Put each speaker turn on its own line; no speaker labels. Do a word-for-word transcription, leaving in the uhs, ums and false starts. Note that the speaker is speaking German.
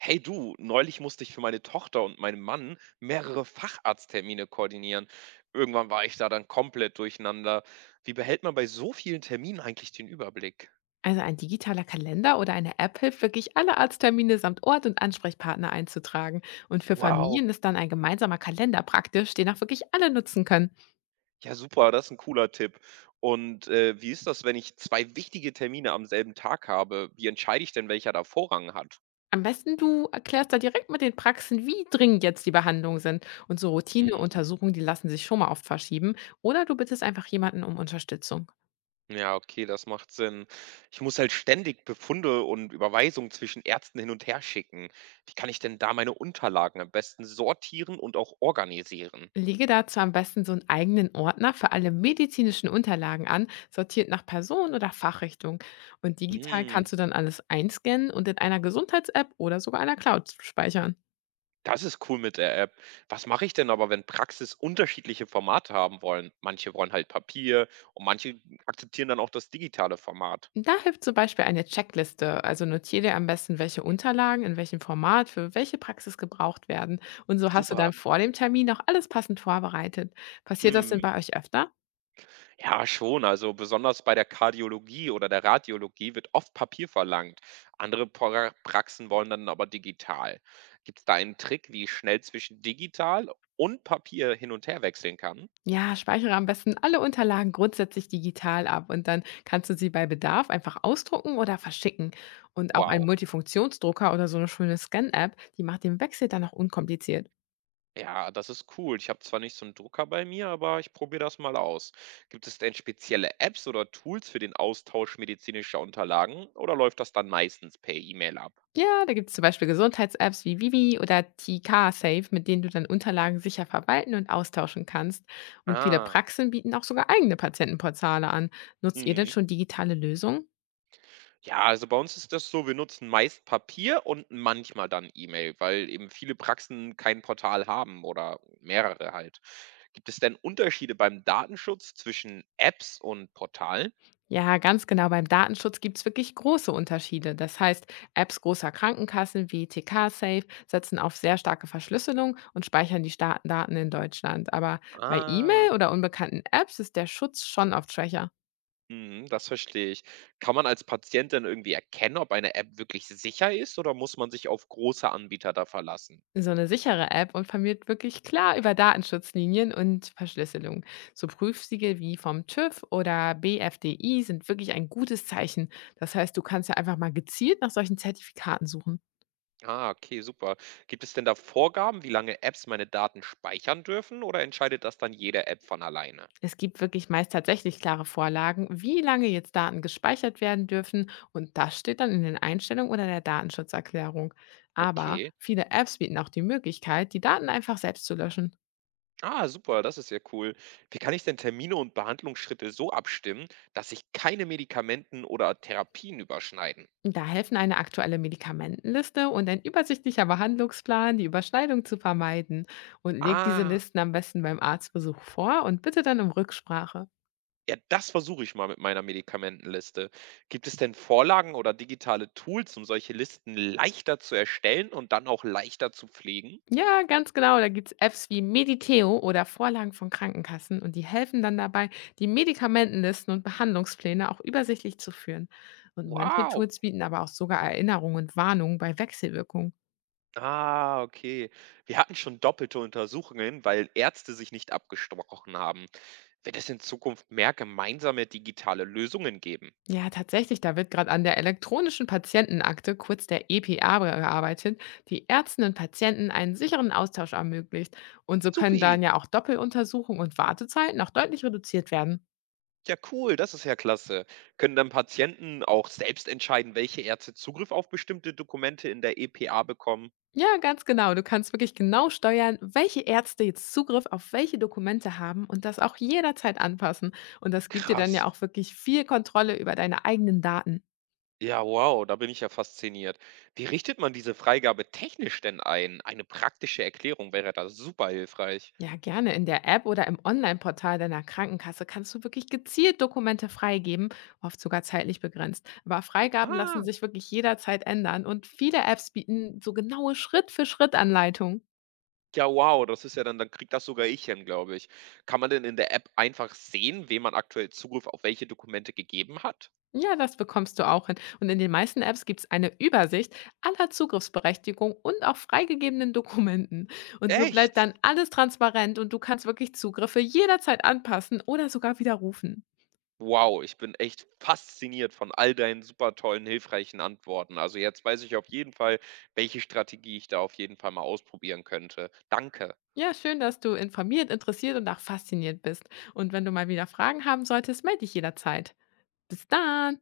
Hey du, neulich musste ich für meine Tochter und meinen Mann mehrere Facharzttermine koordinieren. Irgendwann war ich da dann komplett durcheinander. Wie behält man bei so vielen Terminen eigentlich den Überblick?
Also ein digitaler Kalender oder eine App hilft wirklich, alle Arzttermine samt Ort und Ansprechpartner einzutragen. Und für
Wow,
Familien ist dann ein gemeinsamer Kalender praktisch, den auch wirklich alle nutzen können.
ja super, das ist ein cooler Tipp. Und äh, wie ist das, wenn ich zwei wichtige Termine am selben Tag habe? Wie entscheide ich denn, welcher da Vorrang hat?
Am besten du erklärst da direkt mit den Praxen, wie dringend jetzt die Behandlungen sind. Und so Routineuntersuchungen, die lassen sich schon mal oft verschieben. Oder du bittest einfach jemanden um Unterstützung.
Ja, okay, das macht Sinn. Ich muss halt ständig Befunde und Überweisungen zwischen Ärzten hin und her schicken. Wie kann ich denn da meine Unterlagen am besten sortieren und auch organisieren?
Lege dazu am besten so einen eigenen Ordner für alle medizinischen Unterlagen an, sortiert nach Person oder Fachrichtung. Und digital
Hm,
kannst du dann alles einscannen und in einer Gesundheits-App oder sogar einer Cloud speichern.
das ist cool mit der App. Was mache ich denn aber, wenn Praxis unterschiedliche Formate haben wollen? Manche wollen halt Papier und manche akzeptieren dann auch das digitale Format.
Da hilft zum Beispiel eine Checkliste. Also notiere dir am besten, welche Unterlagen in welchem Format für welche Praxis gebraucht werden. Und so hast du
Super.
dann vor dem Termin auch alles passend vorbereitet. Passiert das denn
Mhm.
bei euch öfter?
Ja, schon. Also besonders bei der Kardiologie oder der Radiologie wird oft Papier verlangt. Andere Pra- Praxen wollen dann aber digital. Gibt es da einen Trick, wie ich schnell zwischen digital und Papier hin und her wechseln kann?
Ja, speichere am besten alle Unterlagen grundsätzlich digital ab und dann kannst du sie bei Bedarf einfach ausdrucken oder verschicken. Und auch ein
Wow.
Multifunktionsdrucker oder so eine schöne Scan-App, die macht den Wechsel dann auch unkompliziert.
Ja, das ist cool. Ich habe zwar nicht so einen Drucker bei mir, aber ich probiere das mal aus. Gibt es denn spezielle Apps oder Tools für den Austausch medizinischer Unterlagen oder läuft das dann meistens per E-Mail ab?
Ja, da gibt es zum Beispiel Gesundheits-Apps wie Vivi oder T K-Safe, mit denen du dann Unterlagen sicher verwalten und austauschen kannst. Und viele
Ah.
Praxen bieten auch sogar eigene Patientenportale an. Nutzt ihr denn
Mhm.
schon digitale Lösungen?
Ja, also bei uns ist das so, wir nutzen meist Papier und manchmal dann E-Mail, weil eben viele Praxen kein Portal haben oder mehrere halt. Gibt es denn Unterschiede beim Datenschutz zwischen Apps und Portalen?
Ja, ganz genau. Beim Datenschutz gibt es wirklich große Unterschiede. Das heißt, Apps großer Krankenkassen wie T K-Safe setzen auf sehr starke Verschlüsselung und speichern die Sta Daten in Deutschland. Aber bei
Ah,
E-Mail oder unbekannten Apps ist der Schutz schon oft schwächer.
mhm, das verstehe ich. Kann man als Patient denn irgendwie erkennen, ob eine App wirklich sicher ist oder muss man sich auf große Anbieter da verlassen?
So eine sichere App informiert wirklich klar über Datenschutzlinien und Verschlüsselung. So Prüfsiegel wie vom TÜV oder B F D I sind wirklich ein gutes Zeichen. Das heißt, du kannst ja einfach mal gezielt nach solchen Zertifikaten suchen.
Ah, okay, super. Gibt es denn da Vorgaben, wie lange Apps meine Daten speichern dürfen oder entscheidet das dann jede App von alleine?
Es gibt wirklich meist tatsächlich klare Vorlagen, wie lange jetzt Daten gespeichert werden dürfen, und das steht dann in den Einstellungen oder der Datenschutzerklärung. Aber
Okay.
viele Apps bieten auch die Möglichkeit, die Daten einfach selbst zu löschen.
Ah, super, das ist ja cool. Wie kann ich denn Termine und Behandlungsschritte so abstimmen, dass sich keine Medikamenten oder Therapien überschneiden?
Da helfen eine aktuelle Medikamentenliste und ein übersichtlicher Behandlungsplan, die Überschneidung zu vermeiden. Und legt diese
Ah,
Listen am besten beim Arztbesuch vor und bitte dann um Rücksprache.
ja, das versuche ich mal mit meiner Medikamentenliste. Gibt es denn Vorlagen oder digitale Tools, um solche Listen leichter zu erstellen und dann auch leichter zu pflegen?
Ja, ganz genau. Da gibt's Apps wie Mediteo oder Vorlagen von Krankenkassen, und die helfen dann dabei, die Medikamentenlisten und Behandlungspläne auch übersichtlich zu führen. Und manche
Wow.
Tools bieten aber auch sogar Erinnerungen und Warnungen bei Wechselwirkungen.
Ah, okay. Wir hatten schon doppelte Untersuchungen, weil Ärzte sich nicht abgesprochen haben. Wird es in Zukunft mehr gemeinsame digitale Lösungen geben?
Ja, tatsächlich, da wird gerade an der elektronischen Patientenakte, kurz der E P A, gearbeitet, die Ärzten und Patienten einen sicheren Austausch ermöglicht. Und so können
Supi.
dann ja auch Doppeluntersuchungen und Wartezeiten auch deutlich reduziert werden.
Ja, cool, das ist ja klasse. Können dann Patienten auch selbst entscheiden, welche Ärzte Zugriff auf bestimmte Dokumente in der E P A bekommen?
Ja, ganz genau. Du kannst wirklich genau steuern, welche Ärzte jetzt Zugriff auf welche Dokumente haben, und das auch jederzeit anpassen. Und das gibt dir dann ja
Krass.
auch wirklich viel Kontrolle über deine eigenen Daten.
Ja, wow, da bin ich ja fasziniert. Wie richtet man diese Freigabe technisch denn ein? Eine praktische Erklärung wäre da super hilfreich.
Ja, gerne. In der App oder im Online-Portal deiner Krankenkasse kannst du wirklich gezielt Dokumente freigeben, oft sogar zeitlich begrenzt. Aber Freigaben lassen
Ah,
sich wirklich jederzeit ändern, und viele Apps bieten so genaue Schritt-für-Schritt-Anleitungen.
ja, wow, das ist ja dann, dann kriegt das sogar ich hin, glaube ich. Kann man denn in der App einfach sehen, wem man aktuell Zugriff auf welche Dokumente gegeben hat?
Ja, das bekommst du auch hin. Und in den meisten Apps gibt's eine Übersicht aller Zugriffsberechtigungen und auch freigegebenen Dokumenten. Und so bleibt
Echt?
dann alles transparent, und du kannst wirklich Zugriffe jederzeit anpassen oder sogar widerrufen.
Wow, ich bin echt fasziniert von all deinen super tollen, hilfreichen Antworten. Also jetzt weiß ich auf jeden Fall, welche Strategie ich da auf jeden Fall mal ausprobieren könnte. Danke.
Ja, schön, dass du informiert, interessiert und auch fasziniert bist. Und wenn du mal wieder Fragen haben solltest, melde dich jederzeit. Bis dann!